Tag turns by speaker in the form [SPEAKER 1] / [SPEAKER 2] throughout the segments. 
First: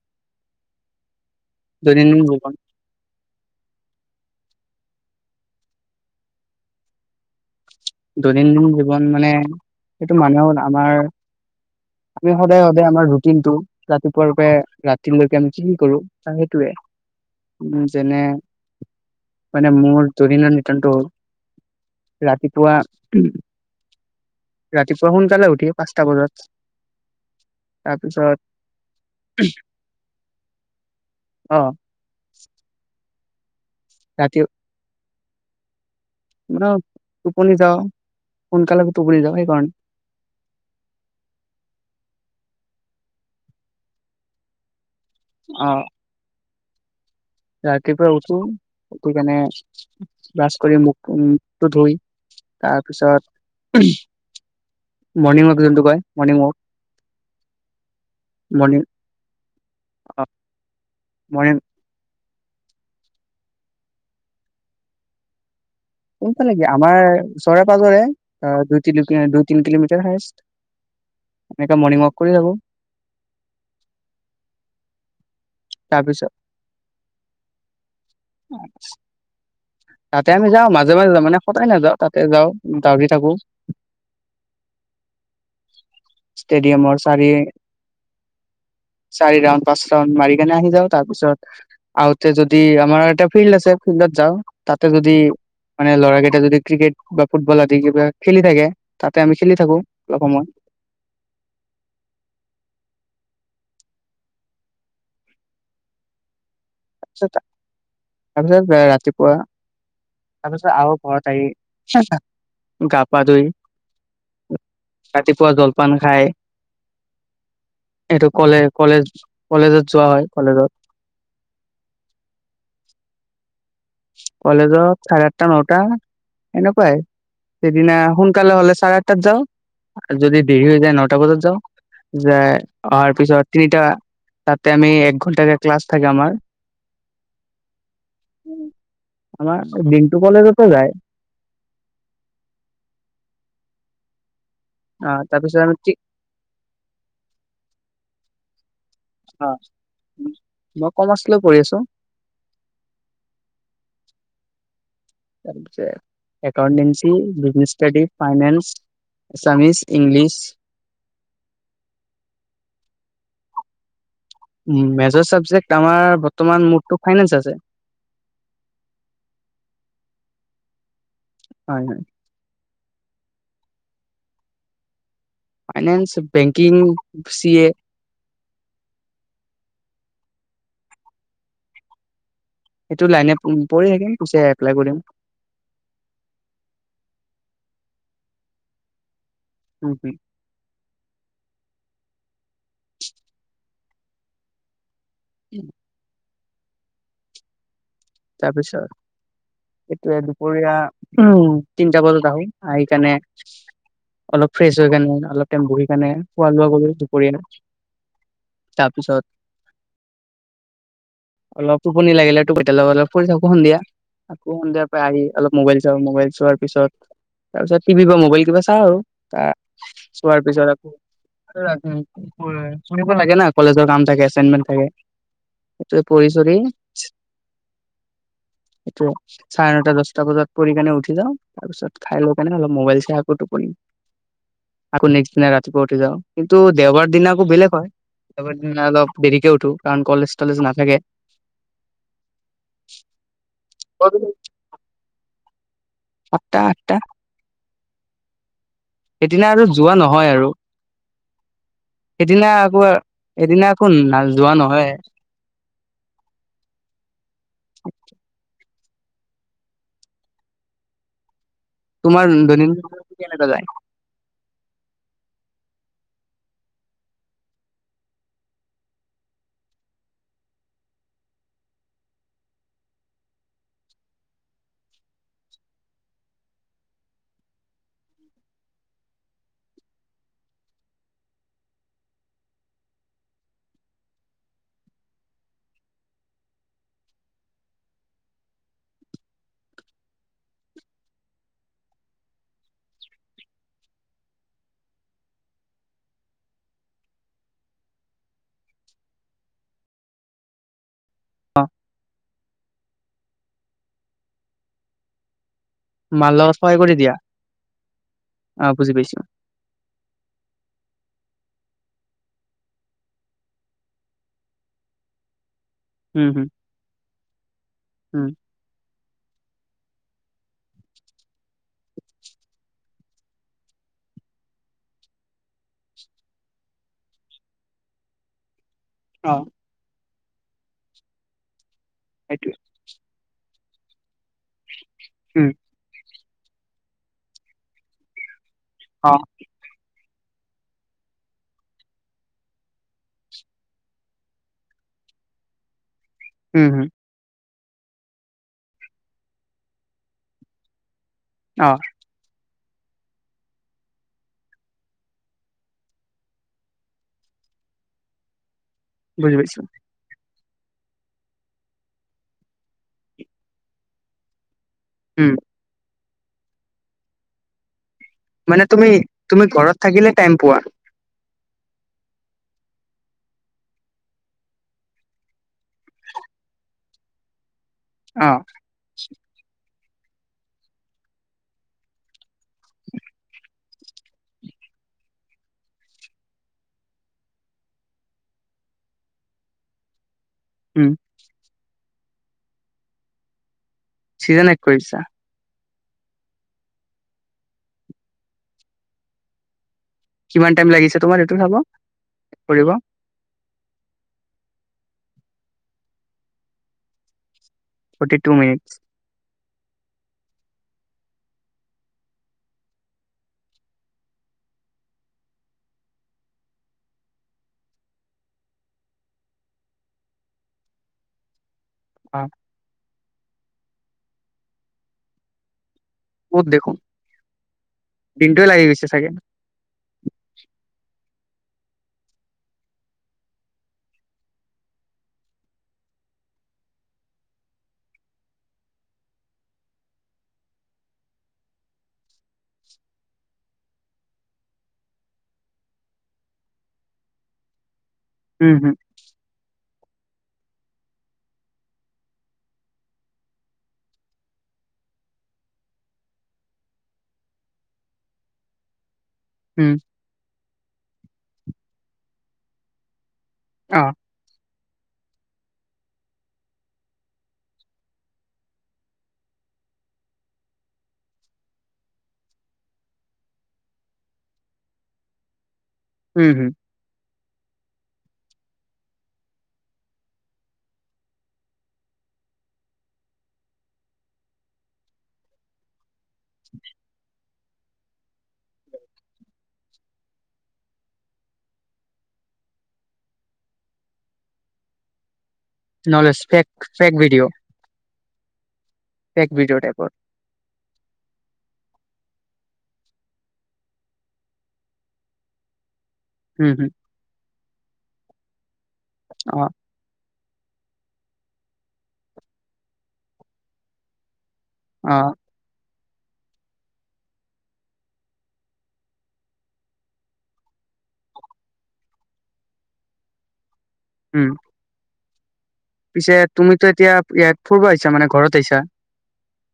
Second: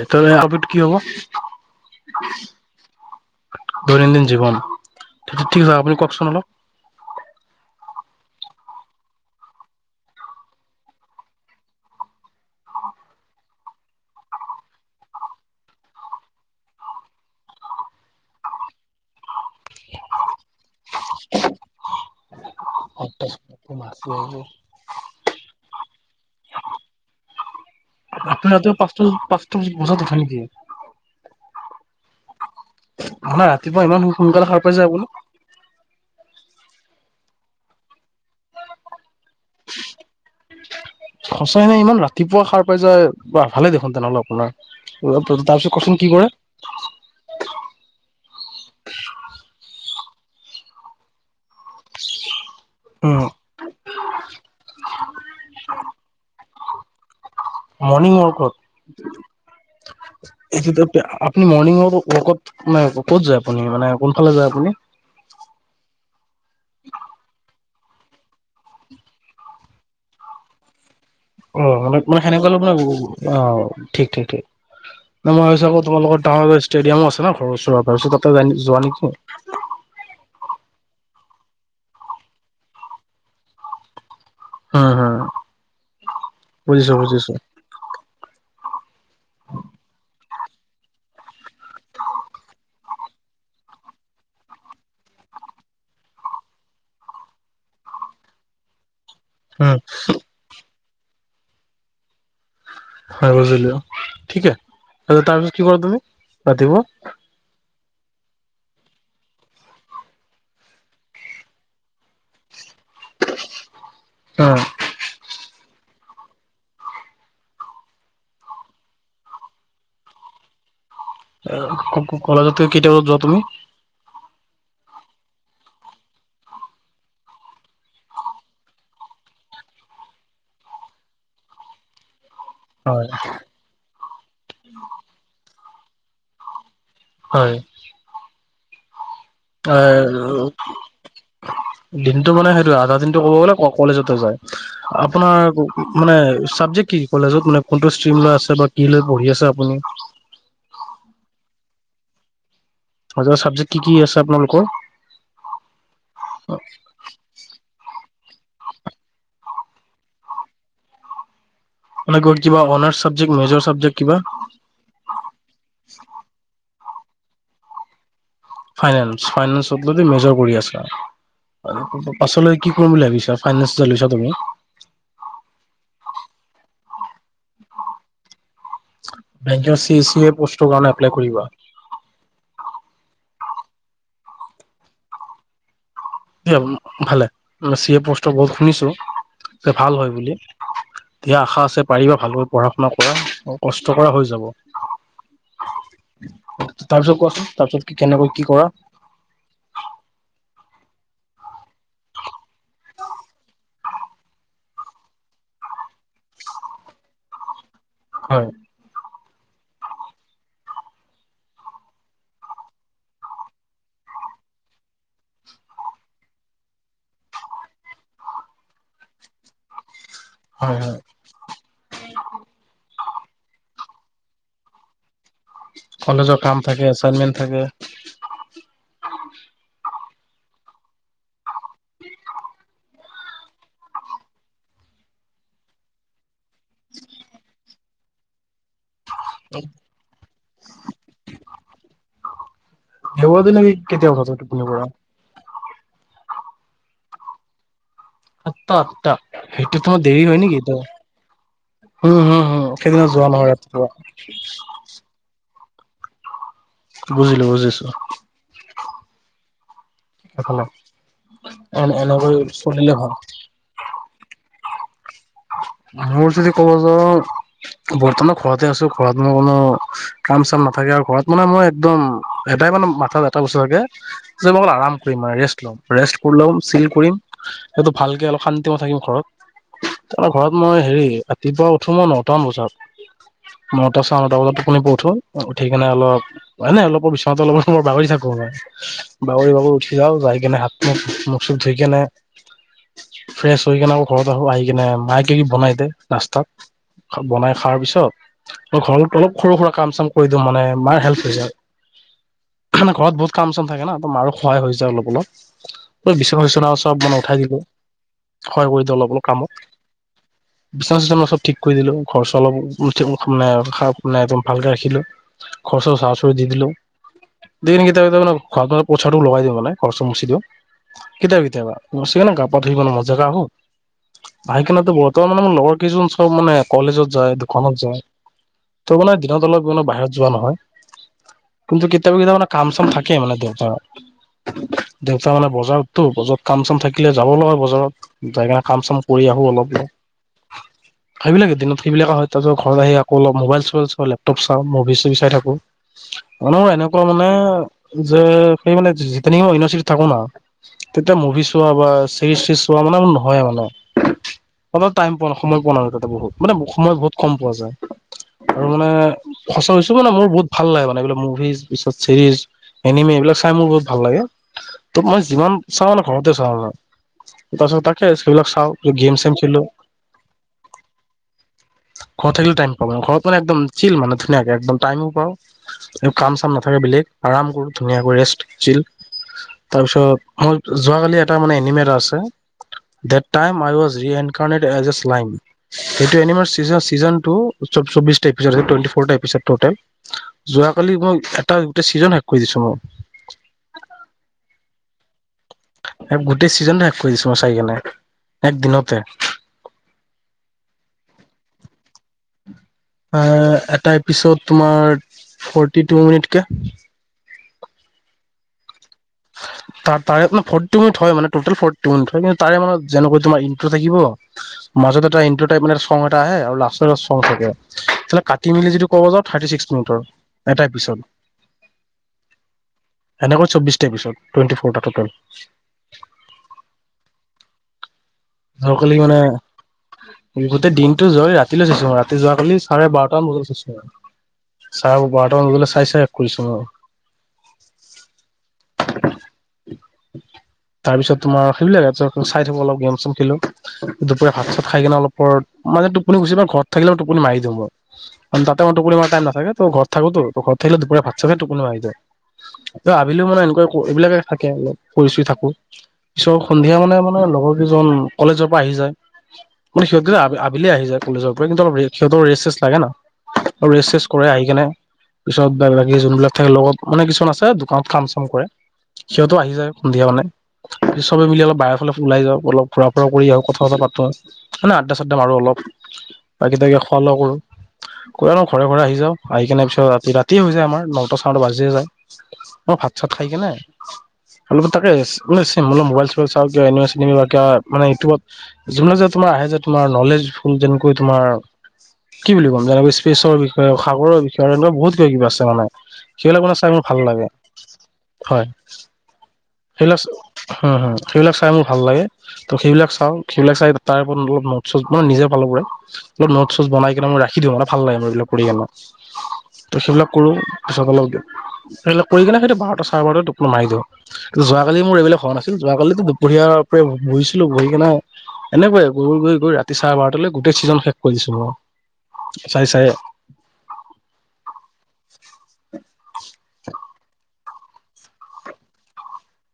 [SPEAKER 1] এইটো আপত কি হব?
[SPEAKER 2] দৈনন্দিন জীৱন।
[SPEAKER 1] অহ 'ঠিক আ আপুনি কওকচোন অলপ।
[SPEAKER 2] দৈনন্দিন জীৱন মানে, সেইটো মানুহৰ আমাৰ আমি সদায়, সদায় আমাৰ ৰুটিন টো ৰাতিপুৱাৰ পৰা ৰাতিলৈকে আমি কি কৰো সেইটোয়ে। উম, যেনে মানে মোৰ দৈনন্দিন ৰাতি
[SPEAKER 1] অ। [unintelligible]
[SPEAKER 2] ৰাতিপুৱা সোনকালে উঠি পাঁচটা বজাত তাৰপিছত
[SPEAKER 1] আপুনি ৰাতি পাঁচটা, পাঁচটা বজাত উঠে নেকি?
[SPEAKER 2] [unintelligible]
[SPEAKER 1] নহয় ৰাতিপুৱা ইমান
[SPEAKER 2] ৰাতি
[SPEAKER 1] সোনকালে সাৰ পাই যায় যে আপুনি?
[SPEAKER 2] টোপনি যাওঁ সোনকালে। টোপনি যাওঁ সেইকাৰণে
[SPEAKER 1] সচাই মই ইমান ৰাতিপুৱা সাৰ পাই যাও ভালে দেখোন। তেনেহ'লে আপোনাৰ
[SPEAKER 2] অ
[SPEAKER 1] তাৰপিছত কওকচোন কি কৰে?
[SPEAKER 2] ক্লাছ কৰি মুখ মোকটো ধুই
[SPEAKER 1] উম
[SPEAKER 2] তাৰপিছত মৰ্ণিং ৱাক যোনটো কয় মৰ্ণিং ৱাক।
[SPEAKER 1] মৰ্ণিং
[SPEAKER 2] মৰ্ণিং
[SPEAKER 1] ৱাকত
[SPEAKER 2] অ
[SPEAKER 1] এই আপুনি
[SPEAKER 2] মৰ্ণিং
[SPEAKER 1] মৰ্ণিংৱাকত ক'ত যায় আপুনি মানে কোনফালে যায় আপুনি?
[SPEAKER 2] আমাৰ ওচৰে পা ধৰে দুই দুই তিনি কিলোমিটাৰ হে আছে
[SPEAKER 1] অ মানে মানে সেনেকুৱা মানে অ ঠিক ঠিক ঠিক। নহ মই ভাবিছো আকৌ
[SPEAKER 2] তাৰ
[SPEAKER 1] তোমালোকৰ
[SPEAKER 2] পিছত
[SPEAKER 1] ডাঙৰ ষ্টেডিয়ামো আছে ন ঘৰ ওচৰত তাতে যোৱা নেকি
[SPEAKER 2] তাতে আমি যাওঁ মাজে মাজে যাওঁ মানে সদায় নাযাওঁ তাতে যাওঁ দৌৰি থাকোঁ।
[SPEAKER 1] হম হম বুজিছো
[SPEAKER 2] ষ্টেডিয়ামৰ চাৰি
[SPEAKER 1] বুজিছো
[SPEAKER 2] চাৰি ৰাউণ্ড পাঁচ ৰাউণ্ড মাৰি কেনে আহি যাও তাৰ পিছত আহোঁতে যদি আমাৰ এটা ফিল্ড আছে ফিল্ডত যাওঁ। তাতে যদি মানে ল'ৰা কেইটা যদি ক্ৰিকেট বা ফুটবল আদি কিবা খেলি থাকে। তাতে আমি খেলি
[SPEAKER 1] উম
[SPEAKER 2] থাকোঁ অলপ সময়।
[SPEAKER 1] ঠিকে তাৰপিছত কি কৰা তুমি ৰাতিপুৱা।
[SPEAKER 2] তাৰপিছত তাৰপিছত ৰাতিপুৱা। তাৰপিছত আৰু ঘৰত আহি গা পা ধুই ৰাতিপুৱা জলপান খাই এইটো কলে কলেজ কলেজত যোৱা হয় কলেজত
[SPEAKER 1] কলেজত কেইটা বজাত যোৱা তুমি?
[SPEAKER 2] কলেজত চাৰে আঠটা নটা সেনেকুৱাই সেইদিনা সোনকালে হলে চাৰে আঠটাত যাওঁ আৰু যদি দেৰি হৈ যায় নটা বজাত যাওঁ। যায়
[SPEAKER 1] হয়
[SPEAKER 2] অহাৰ পিছত তিনিটা তাতে আমি এক ঘণ্টা ক্লাছ থাকে আমাৰ
[SPEAKER 1] হয়।
[SPEAKER 2] উম।
[SPEAKER 1] হয় দিনটো মানে সেইটো আধা দিনটো ক'ব গ'লে কলেজতে যায়।
[SPEAKER 2] আহ তাৰপিছত
[SPEAKER 1] আপোনাৰ
[SPEAKER 2] আমি ঠিক
[SPEAKER 1] মানে চাবজেক্ট কি কলেজত মানে কোনটো ষ্টিম লৈ আছে বা কি লৈ পঢ়ি
[SPEAKER 2] অ
[SPEAKER 1] আছে আপুনি
[SPEAKER 2] মই কমাৰ্চ লৈ পঢ়ি আছো
[SPEAKER 1] মেজৰ চাবজেক্ট কি কি আছে আপোনালোকৰ
[SPEAKER 2] তাৰপিছত accountancy business study finance Assamese, English.
[SPEAKER 1] মানে কিবা অনাৰ্ চাবজেক্ট, মেজৰ চাবজেক্ট কিবা
[SPEAKER 2] মেজৰ চাবজেক্ট আমাৰ বৰ্তমান মোৰটো ফাইনেন্স আছে।
[SPEAKER 1] ফাইনেন্স ফাইনেন্সত মেজৰ কৰি আছা
[SPEAKER 2] হয়
[SPEAKER 1] পাছলৈ কি কি কৰিম বুলি ভাবিছা finance
[SPEAKER 2] finance banking C A
[SPEAKER 1] bank C C A পষ্টৰ কাৰণে এপ্লাই কৰিবা।
[SPEAKER 2] সেইটো লাইনে পঢ়ি থাকিম পিছে এপ্লাই কৰিম।
[SPEAKER 1] দিয় ভালে চি এ পষ্টৰ বহুত শুনিছোঁ যে
[SPEAKER 2] উম
[SPEAKER 1] ভাল হয়
[SPEAKER 2] হম।
[SPEAKER 1] বুলি দিয়া আশা আছে পাৰিবা ভালকৈ পঢ়া- শুনা কৰা কষ্ট কৰা হৈ যাব।
[SPEAKER 2] [inaudible]
[SPEAKER 1] তাৰপিছত কোৱাচোন তাৰপিছত? কি কেনেকৈ কি কৰা
[SPEAKER 2] তাৰপিছত এইটোয়ে দুপৰীয়া উম, তিনটা বজাত আহো আহিকেনে অলপ ফ্ৰেছ হৈ কেনে অলপ টাইম বহি কেনে খোৱা -লোৱা কৰিলো দুপৰীয়াৰ।
[SPEAKER 1] হয়
[SPEAKER 2] তাৰপিছত অলপ টোপনি লাগিলে [unintelligible] ফুৰি থাকো সন্ধিয়া। আকৌ সন্ধিয়াৰ পৰাই আহি অলপ মোবাইল চাওঁ মোবাইল চোৱাৰ পিছত তাৰপিছত টিভি বা মোবাইল কিবা চাওঁ আৰু আহ চোৱাৰ
[SPEAKER 1] হয়
[SPEAKER 2] পিছত
[SPEAKER 1] হয়
[SPEAKER 2] [unintelligible] শুনিব লাগে না কলেজৰ কাম থাকে, এচাইনমেন্ট থাকে। ত' পঢ়ি -
[SPEAKER 1] কলেজৰ
[SPEAKER 2] চঢ়ি
[SPEAKER 1] কাম থাকে এচাইনমেন্ট থাকে
[SPEAKER 2] [unintelligible] চাৰে নটা দচ দচটা বজাত পঢ়ি কেনে উঠি যাওঁ তাৰপিছত খাই লৈ কেনে অলপ মোবাইল চাই আকৌ টোপনি। আকৌ নেক্স দিনা ৰাতিপুৱা উঠি যাওঁ কিন্তু দেওবাৰ দিনা আকৌ বেলেগ হয় দেওবাৰ দিনা অলপ দেৰিক উঠো কাৰণ কলেজ -তলেজ নাথাকে।
[SPEAKER 1] সেইবোৰ দিনত কি কেতিয়া উঠা তই টোপনি পৰা?
[SPEAKER 2] সাতটাহ- আঠটা।
[SPEAKER 1] সাতটা - আঠটা
[SPEAKER 2] সেইদিনা আৰু
[SPEAKER 1] সেইটোতো
[SPEAKER 2] যোৱা
[SPEAKER 1] দেৰি
[SPEAKER 2] নহয়
[SPEAKER 1] হয়
[SPEAKER 2] আৰু
[SPEAKER 1] নেকি তোৰ? উম, হম
[SPEAKER 2] সেইদিনা
[SPEAKER 1] -হম
[SPEAKER 2] আকৌ
[SPEAKER 1] সেইদিনা যোৱা নহয়
[SPEAKER 2] এদিনা আকৌ
[SPEAKER 1] ৰাতিপুৱা।
[SPEAKER 2] না যোৱা নহয়
[SPEAKER 1] বুজিলো, বুজিছো সেফালে। এন
[SPEAKER 2] তোমাৰ
[SPEAKER 1] -এনেকৈ চলিলে
[SPEAKER 2] দৈনন্দিন
[SPEAKER 1] ভাল।
[SPEAKER 2] কেনেকা যায়
[SPEAKER 1] মোৰ যদি কব যাওঁ বৰ্তমান ঘৰতে আছো ঘৰত মই কোনো কাম - চাম নাথাকে আৰু ঘৰত মানে মই একদম এটাই মানে মাথাত এটা বস্তু থাকে যে মই আৰাম কৰিম আৰ। ৰেষ্ট লম, ৰেষ্ট কৰি লম, চিল কৰিম, সেইটো ভালকে অলপ শান্তি মতে থাকিম ঘৰত।
[SPEAKER 2] [inaudible]
[SPEAKER 1] তাৰমানে ঘৰত মই হেৰি ৰাতিপুৱা উঠো মই নটামান বজাত নটা চাৰে নটা বজাত টোপনি প উঠো উঠি কিনে অলপ এনে অলপ বিচনাতে অলপ সময় বাগৰি থাকো। বাগৰি বাবু উঠি যাও যাই কেনে হাত- মুখ, মুখ - চুখ ধুই কেনে
[SPEAKER 2] [inaudible]
[SPEAKER 1] ফ্ৰেছ হৈ কিনে আকৌ ঘৰত আহো আহি কিনে মায় কিকি বনাই দে নাস্তাত বনাই খাৰ পিছত মই ঘৰত অলপ সৰু -সুৰা কাম চাম কৰি দিওঁ মানে মাৰ হেল্প
[SPEAKER 2] অ
[SPEAKER 1] [unintelligible] ঘৰত বহুত কাম চাম থাকে না ত 'মাৰো সহায় হৈ যায় অলপ- অলপ। ঐ'
[SPEAKER 2] মাৰ
[SPEAKER 1] বিচনা
[SPEAKER 2] লগত
[SPEAKER 1] -চিচনা
[SPEAKER 2] সহায় কৰি
[SPEAKER 1] চব
[SPEAKER 2] দিয়া
[SPEAKER 1] মানে উঠাই দিলো,
[SPEAKER 2] অ
[SPEAKER 1] সহায় কৰি
[SPEAKER 2] বুজি
[SPEAKER 1] দিলোঁ অলপ - অলপ। কামত
[SPEAKER 2] [inaudible]
[SPEAKER 1] বিচনা- চিচনা চব মই ঠিক কৰি দিলো। ঘৰ চৰ অলপ একদম ভালকে ৰাখিলো। খৰচৰ জাৰো -
[SPEAKER 2] উম
[SPEAKER 1] চাৰু
[SPEAKER 2] হুম
[SPEAKER 1] দি দিলো, দিন
[SPEAKER 2] উম
[SPEAKER 1] [unintelligible] পচাটো লগাই দিওঁ মানে। খৰচৰ মচি দিওঁ কেতিয়াবা -কেতিয়াবা মচি কেনে গা পা ধুই মানে মজীয়াত আহো। আহিকেনেটো বৰ্তমান মানে মোৰ লগৰ কেইজন চব মানে কলেজত যায় দোকানত যায় ত' মানে
[SPEAKER 2] অ
[SPEAKER 1] দিনত অলপ মানে বাহিৰত যোৱা নহয়। কিন্তু কেতিয়াবা -কেতিয়াব মানে
[SPEAKER 2] সেইটোৱে
[SPEAKER 1] কাম -চাম থাকে মানে দেউতাৰ। দেউতা
[SPEAKER 2] উম
[SPEAKER 1] মানে বজাৰততো বজাৰ কাম- চাম থাকিলে যাব লগা হয় বজাৰত যাই কিনে কাম -চাম
[SPEAKER 2] অ
[SPEAKER 1] কৰি আহো অলপ
[SPEAKER 2] [inaudible]
[SPEAKER 1] সেইবিলাক দিনত সেইবিলাক হয় তাৰছত ঘৰত আহি আকৌঅলপ মোবাইল চোবল চলে, লেপটপ চাও, মুভি - চুভি চাই থাকো। মানুহ
[SPEAKER 2] উম হুম
[SPEAKER 1] এনেকুৱা মানে যে সেই মানে [unintelligible] থাকো ন, তেতিয়া মুভি চোৱা
[SPEAKER 2] অ
[SPEAKER 1] বা চিৰিজ চিৰিজ প্ৰব্লেম নহয়ে মানে। হলেওঁ টাইম পোৱা নাই, সময় পোৱা নাই তাতে বহুত। মানে সময় বহুত কম পোৱা যায়। আৰু মানে,
[SPEAKER 2] বুজি পাইছো
[SPEAKER 1] সঁচা কৈছোঁ মানে মোৰ বহুত ভাল লাগে মানে এইবিলাক মুভিজ পিছত চিৰিজ, এনিমে, এইবিলাক চাই মোৰ বহুত ভাল লাগে। ত মই
[SPEAKER 2] উম
[SPEAKER 1] যিমান চাওঁ নে ঘৰতে চাওঁ, ন তাৰপাছত তাক
[SPEAKER 2] মানে তুমি, তুমি ঘৰত থাকিলে টাইম পোৱা?
[SPEAKER 1] ঘৰত থাকিলে টাইম পাম। ঘৰত মানে একদম ছিল মানে ধুনীয়াকে একদম টাইমো পা কাম চাম নাথাকে বুলি আৰাম কৰো। ধুনীয়াকৈ
[SPEAKER 2] অ
[SPEAKER 1] ৰেষ্ট, ছিল। তাৰপিছত যোৱাকালি এটা মানে এনিমে এটা আছে that time I was reincarnated as a slime সেইটো এনিমেৰ ছিজন, চিজনটো চব চব্বিছটা এপিছদ হয়, টুৱেন্টি ফৌৰটা এপিচড টোটেল।
[SPEAKER 2] উম,
[SPEAKER 1] যোৱাকালি মই এটা গোটেই ছিজন শেষ কৰি দিছো মই।
[SPEAKER 2] চিজন শেষ কৰিছা?
[SPEAKER 1] এক গোটেই ছিজনটো শেষ কৰি দিছো মই চাই কেনে, একদিনতে।
[SPEAKER 2] কিমান টাইম লাগিছে তোমাৰ এইটো চাব, কৰিব?
[SPEAKER 1] এটা এপিচদ তোমাৰ ফৰ্টী টু মিনিট কে।
[SPEAKER 2] Forty two minutes.
[SPEAKER 1] ত তাৰে ফৰ্টি মিনিট হয় মানে, টতেল ফৰ্টি মিনিট হয়। কিন্তু তাৰে মানে যেনেকৈ তোমাৰ ইন্ত্ৰ থাকিব মাজত এটা ইন্ত্ৰ টাইপ মানে চং এটা আহে আৰু লাষ্ট [unintelligible] থাকে। কাটি মেলি যদি ক'ব যাও থাৰ্তি ছিক্স মিনিট। এটা এপিছদ।
[SPEAKER 2] অ।
[SPEAKER 1] এনেকৈ চৌবিছটা এপিছদ। টুৱেন্টি ফৰটা টটেল।
[SPEAKER 2] মত দেখোন। দিনটো লাগি গৈছে
[SPEAKER 1] যোৱাকালি
[SPEAKER 2] চাগে।
[SPEAKER 1] মানে গোটেই দিনটো যয় ৰাতিলৈ চাইছো। ৰাতি যোৱাকালি চাৰে বাৰটামান বজাত চাইছো আৰু। চাৰে বাৰটামান বজালে চাই চাই শেষ কৰিছো মই।
[SPEAKER 2] [inaudible]
[SPEAKER 1] [unintelligible] তাৰ পিছত তোমাৰ সেইবিলাক চাই থাকো, অলপ গেম চেম খেলো দুপৰীয়া ভাত চাত খাই কিনে অলপ পৰ মানে টোপনি গুচি ঘৰত থাকিলে টোপনি মাৰি দিওঁ মই। কাৰণ
[SPEAKER 2] উম
[SPEAKER 1] তাতে
[SPEAKER 2] হুম
[SPEAKER 1] ইমান টোপনি মাৰা টাইম নাথাকে। ত থাকোটো ঘৰত থাকিলে দুপৰীয়া ভাত চাত খাই টোপনি আহি যায়। ত আবেলি সময়ত এনেকুৱাই কৰোঁ এইবিলাকে থাকে আৰু কৰি চুই থাকো। পিছৰ সন্ধিয়া মানে মানে লগৰ কেইজন কলেজৰ পৰা আহি যায়।
[SPEAKER 2] উম
[SPEAKER 1] মানে সিহঁত আবে আবেলি আহি যায় কলেজৰ পৰা। কিন্তু অলপ সিহঁতৰ ৰেষ্ট চেষ্ট লাগে না। আৰু
[SPEAKER 2] অ
[SPEAKER 1] ৰেষ্ট চেষ্ট কৰে আহি কেনে। পিছত বা বাকী যোনবিলাক থাকে লগত মানে কিছুমান আছে দোকানত কাম চাম কৰে। সিহঁতো আহি যায়। সন্ধিয়া মানে চবে মিলি অলপ বাহিৰৰ ফালে ওলাই যাওঁ। অলপ ঘুৰা ফুৰা কৰি আহো। কথা ছথা পাতো মানে আদ্দা-চাদ্দা মাৰো অলপ।
[SPEAKER 2] উম হুম
[SPEAKER 1] বাকী তাকে খোৱা-লোৱা কৰো।
[SPEAKER 2] [inaudible]
[SPEAKER 1] কৈ নো ঘৰে ঘৰে আহি যাওঁ। আহি কিনে পিছত ৰাতি ৰাতিয়ে হৈ যায়। আমাৰ নটা চাৰে নটা বাজিয়ে যায়। মই ভাত-চাত খাই কেনে অলপ ৰেষ্ট [unintelligible] কৰি মোবাইল চোবাইল চাওঁ কিবা এনিমি চেনিমি মানে ইউটউবত যোনে যোনে তোমাৰ আহে যে তোমাৰ নলেজ ফুল যেনেকৈ তোমাৰ কি বুলি কম যেনেকৈ স্পেচৰ বিষয়ে, সাগৰ বিষয়ে। এনেকুৱা বহুত কিবা-কিবা আছে।
[SPEAKER 2] নলেজ
[SPEAKER 1] সেইবিলাক
[SPEAKER 2] ফেক
[SPEAKER 1] মানে চাই মোৰ
[SPEAKER 2] ফেক
[SPEAKER 1] ভাল লাগে, হয়।
[SPEAKER 2] এক ভিডিঅ' টাইপত।
[SPEAKER 1] সেইবিলাক হম হু। সেইবিলাক চাই মোৰ ভাল লাগে। ত সেইবিলাক চাওঁ, সেইবিলাক চাই তাৰ ওপৰত অলপ নটচ চটচ মানে নিজে অলপ নটচ
[SPEAKER 2] উম
[SPEAKER 1] ছটচ
[SPEAKER 2] হুম
[SPEAKER 1] বনাই কিনে মই ৰাখি দিওঁ। মানে ভাল লাগে এইবিলাক কৰি কিনে।
[SPEAKER 2] অ।
[SPEAKER 1] কৰো পিছত অলপ ধৰি লওক কৰি কিনে সেইটো বাৰটা চাৰ বাৰতাত টোপনি মাৰি দিওঁ। যোৱাকালি
[SPEAKER 2] অ
[SPEAKER 1] মোৰ এইবিলাক হোৱা নাছিল। যোৱাকালি দুপৰীয়াৰ পৰা বহিছিলো। বহি কিনে এনেকুৱাইে গৈ গৈ গৈ ৰাতি চাহ বাৰট গোটেই ছিজন শেষ কৰি দিছো মই। চাই চাই।
[SPEAKER 2] উম পিছে তুমিতো এতিয়া ইয়াত ফুৰিব আহিছা মানে ঘৰত আহিছা।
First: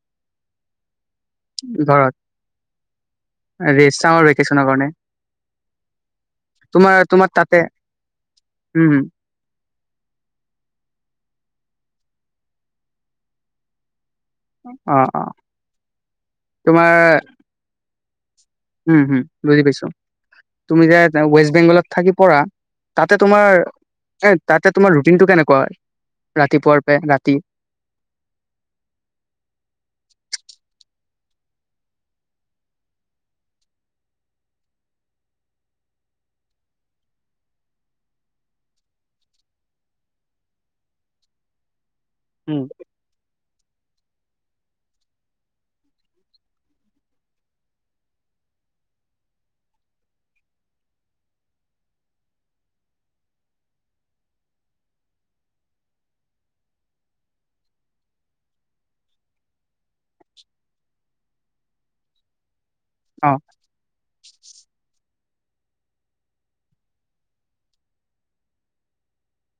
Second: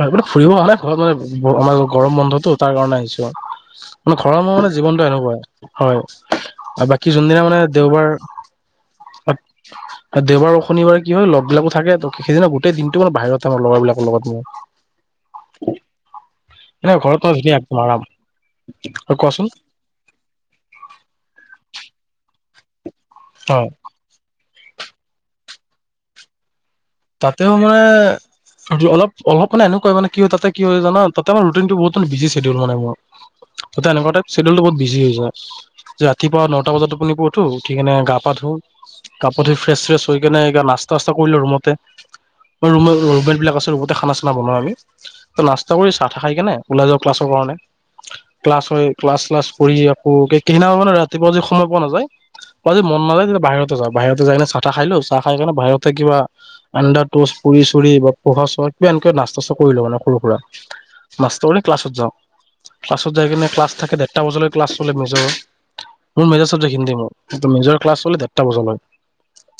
[SPEAKER 1] হয় এই ফুৰিব অহা নাই। ঘৰত মানে আমাৰ
[SPEAKER 2] ঘৰত
[SPEAKER 1] গৰম বন্ধতটো তাৰ কাৰণে আহিছো।
[SPEAKER 2] ৰেষ্ট
[SPEAKER 1] মানে
[SPEAKER 2] চামাৰ
[SPEAKER 1] ঘৰৰ মোৰ
[SPEAKER 2] ভেকেচনৰ
[SPEAKER 1] মানে
[SPEAKER 2] কাৰণে
[SPEAKER 1] জীৱনটো এনেকুৱাই হয়।
[SPEAKER 2] তোমাৰ
[SPEAKER 1] আৰু বাকী
[SPEAKER 2] তোমাৰ
[SPEAKER 1] যোনদিনা
[SPEAKER 2] তাতে
[SPEAKER 1] মানে দেওবাৰ
[SPEAKER 2] উম হুম
[SPEAKER 1] দেওবাৰ শনিবাৰ কি হয় লগ বিলাকো থাকে সেইদিনা গোটেই দিনটো মানে বাহিৰত আমাৰ লগৰ বিলাক। তোৰ
[SPEAKER 2] অ অ
[SPEAKER 1] লগত
[SPEAKER 2] তোমাৰ
[SPEAKER 1] মোৰ ঘৰত চিনি একদম আৰাম।
[SPEAKER 2] উম
[SPEAKER 1] আৰু
[SPEAKER 2] হুম
[SPEAKER 1] কোৱাচোন
[SPEAKER 2] বুজি পাইছো তুমি যে ৱেষ্ট বেংগলত থাকি পঢ়া। তাতে তোমাৰ
[SPEAKER 1] হয়
[SPEAKER 2] এ তাতে তোমাৰ ৰুটিন টো কেনেকুৱা ৰাতিপুৱাৰ। পৰা ৰাতি
[SPEAKER 1] তাতেও মানে অলপ অলপ মানে এনেকুৱা মানে কি তাতে কি হয় জানা। তাতে ৰুটিনটো বহুত মানে বিজি ছেডিউল মানে মোৰ এতিয়া এনেকোৱাই চ্বেডউলটো বহুত বিজি হৈ যায়। ৰাতিপুৱা নটা বজাত আপুনি উঠিব টো উঠিকনে গা পা ধো কাপত ধুই ফ্ৰেচ চ্ৰেছ হৈ কেনে না্তা চাচতা কৰিলো। ৰুমতে
[SPEAKER 2] উম
[SPEAKER 1] ৰুম ৰুমেত বিলাক আছে ৰুম। খানা চানা বনাওঁ। আমি ত না্তা কৰি চাহ খাই কেনে ওলাই যাওঁ ক্লাছ কাৰণে ক্লাছ হয় ক্লাছ শ্লাছ কৰি আকৌ সেইদিনা মানে ৰাতিপুৱা যদি সময় পোৱা নাযায়। যদি মন নালে যেতিয়া বাহিৰতে যাওঁ। বাহিৰতে যাই কিনে চাহ খাই লো চাহ খাই কিনে বাহিৰতে কিবা আন্দা টেচ কৰিছো দেই বা পোহা চহা কিবা এনেকোৱা নাষ্টা কৰি লো মানে সৰু সুৰা। মাষ্টৰলৈ ক্লাছত যাওঁ। ক্লাছত যাই
[SPEAKER 2] অ
[SPEAKER 1] কিনে ক্লাছ থাকে দেৰটা বজালৈ। ক্লাছ চলে মজৰ মোৰ মেজ চাবজেক্ট হিন্দ মোৰ মেজ ক্লাছ হলেৰটা বজাল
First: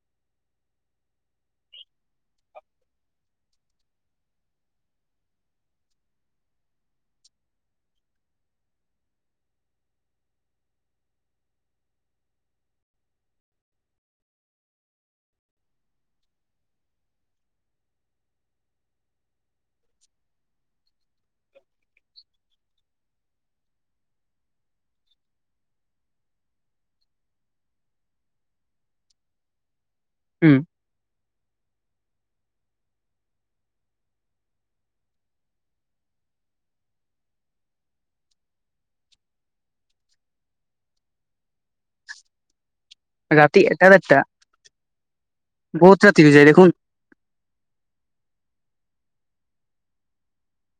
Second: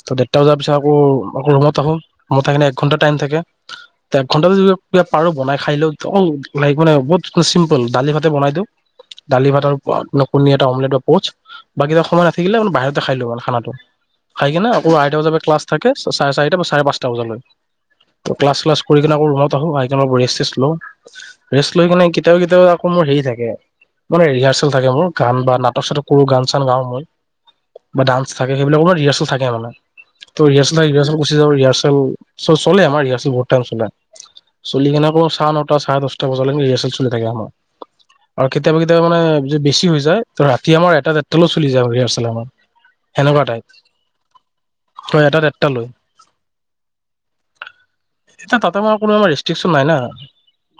[SPEAKER 1] ত দেৰটা বজাৰ পিছত আকৌ আকৌ ৰুমত আহো ৰুমত আহিলনে এক ঘন্টা টাইম থাকে। ঘণ্টা পাৰ বনাই খাই লও লক মানে বহুত। চিম্পুল দালি ভাতে বনাই দিওঁ‌। দালি ভাত আৰু কণী এটা অমলেট বা পচ বা কিটা সময় নাথাকিলে ম বাহিৰতে খাই লো মানে খানাটো। খাই কিনে আকৌ আঢ়ৈটা বজাৰ পৰা ক্লাছ থাকে চাৰে চাৰটা বা চাৰে পাঁচটা। টা বজালৈ ক্লাছ চালাছ কৰি। কিনে আকৌ ৰুমত আহো আহনে ৰেষ্ট লওঁ। ৰেষ্ট লৈ কেনে কেতিয়াও কেতিয়াও আকৌ মোৰ হেৰি থাকে। মানে ৰিহাৰ্চেল থাকে মোৰ গান বা নাটক চাটক কৰোঁ‌ গান চান গাওঁ‌ মই। বা ডান্সা থাকে সেইবিলাকৰ ৰিহাৰ্চেল থাকে মানে
[SPEAKER 2] উম
[SPEAKER 1] ৰিহাৰ্চেল ৰিহাৰ্চেল। চ চলে আমাৰ ৰিহাৰ্চেল বহুত টাইম চলে। চলি কেনে আকৌ চাহ নটা চাৰে দহটা বজালৈকে ৰিহাৰ্চেল চলি থাকে আমাৰ। আৰু কেতিয়াবা কেতিয়াবা মানে যদি বেছি হৈ যায়। ত ৰাতি আমাৰ এটা ডেটালও চলি যায় ৰিহাৰ্চেল আমাৰ। সেনেকোৱা
[SPEAKER 2] ৰাতি
[SPEAKER 1] টাইপ।
[SPEAKER 2] এটা দেৰটা
[SPEAKER 1] তই এটা দেৰটা লৈ।
[SPEAKER 2] বহুত ৰাতি হৈ যায় দেখোন
[SPEAKER 1] এতিয়া তাতে মই কোনো আমাৰ ৰেষ্ট্ৰিকচন নাই না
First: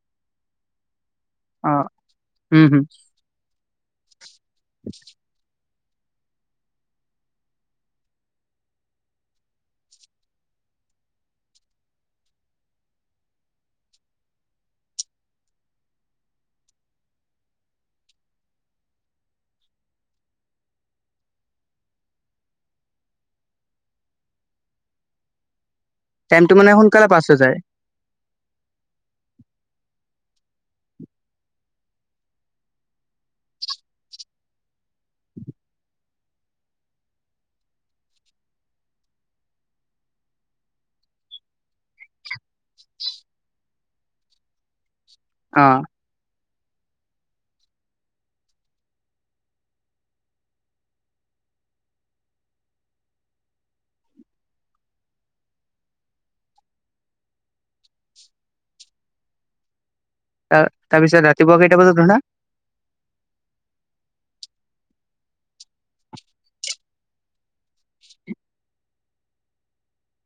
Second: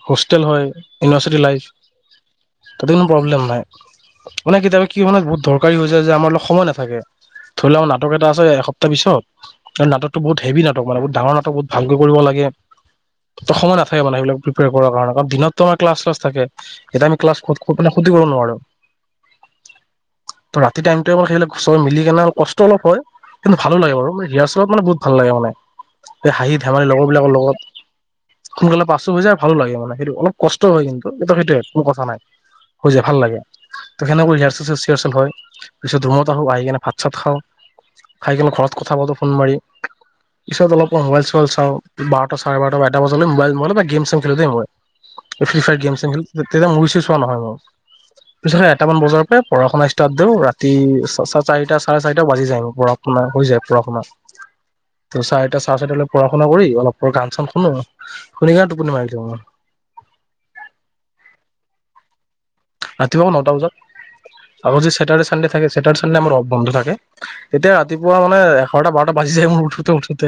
[SPEAKER 1] হোষ্টেল হয়। University live.
[SPEAKER 2] অ উম হুম
[SPEAKER 1] তাতে কোনো প্ৰব্লেম নাই মানে কিতিয়াবা কি মানে বহুত ধৰ এনেকোৱা হৈ যায় যে। আমাৰ লগ সময় নাথাকে। ধৰি লওক নাটক এটা আছে এসপ্তাহ পিছত আৰু নাটকো বহুত হেভি নাটক। নাট মানে বহুত ডাঙৰ নাটক বহত ভালকৈ কৰিব লাগে। ত সময় নাথাকে মানে সেইবিলাক প্ৰিপেয়াৰ কৰাৰ কাৰে কাৰণ দিনত আমাৰ ক্লাছ চালাচ থাকে। এতিয়া আম ক্লাছ শেষ। কব নোৱাৰ
[SPEAKER 2] [unintelligible]
[SPEAKER 1] ত ৰাতি টাইমত অ' সেইিল চবে মিলি কেনে কষ্ট অলপ হয়। কিন্তু ভালো লাগে বাৰু ৰিহাৰ্চেল ত মানে বহুত লাগে মানে। এই
[SPEAKER 2] টাইমটো
[SPEAKER 1] হাঁহি
[SPEAKER 2] মানে
[SPEAKER 1] ধেমালি লগৰ
[SPEAKER 2] সোনকালে পাছ
[SPEAKER 1] বিলাকৰ
[SPEAKER 2] হৈ
[SPEAKER 1] লগত
[SPEAKER 2] যায়
[SPEAKER 1] সোনকালে পাছ হৈ যায় আৰু ভালো লাগে মানে সেইটো অলপ কষ্ট হয় কিন্তু এইটো সেইটোয়ে কোনো কথা নাই হৈ যায় ভাল লাগে। ত সেনেকৈ ৰিহাৰ্চেল চিহাচেল হয়। পিছত ৰুমত আহো আহি কিনে ভাত চাত খাওঁ। খাই কিনে ঘৰত কথা পাতো ফোন মাৰি। পিছত অলপ মোবাইল চোবাইল চাওঁ। বাৰটা চাৰে বাৰটা এটা বজালে মোবাইল চোবাইল বা গেম চেম খেলো দেই মই। ফ্ৰী
[SPEAKER 2] অ
[SPEAKER 1] ফায়াৰ গেম তেতিয়া মোবাইল চোবাইল চোৱা নহয়। ম পিছে এটামান বজাৰ পৰা পঢ়া শুনা ষ্টাৰ্ট দিও ৰাতি চ চাৰিটা চাৰে চাৰিটা বাজি যাই পঢ়া হৈ যায় পঢ়া শুনাত
[SPEAKER 2] [inaudible]
[SPEAKER 1] ত চাৰিটা চাৰে চাৰিটা পঢ়া শুনা কৰি অলপৰ গান চান শুনো শুনি কে টোপনি মাৰি দিও অ
[SPEAKER 2] তাৰপিছত ৰাতিপুৱা কেইটা বজাত উঠা
[SPEAKER 1] ৰাতিপুৱা নটা বজাত আ যদি চেটাৰডে চানডে থাকে চেটাৰ চানডে আম অ বন্ধ থাকে তেতিয়া ৰাতিপুৱা মানে এঘাৰটা বাৰটা বাজ উঠোতে উঠোতে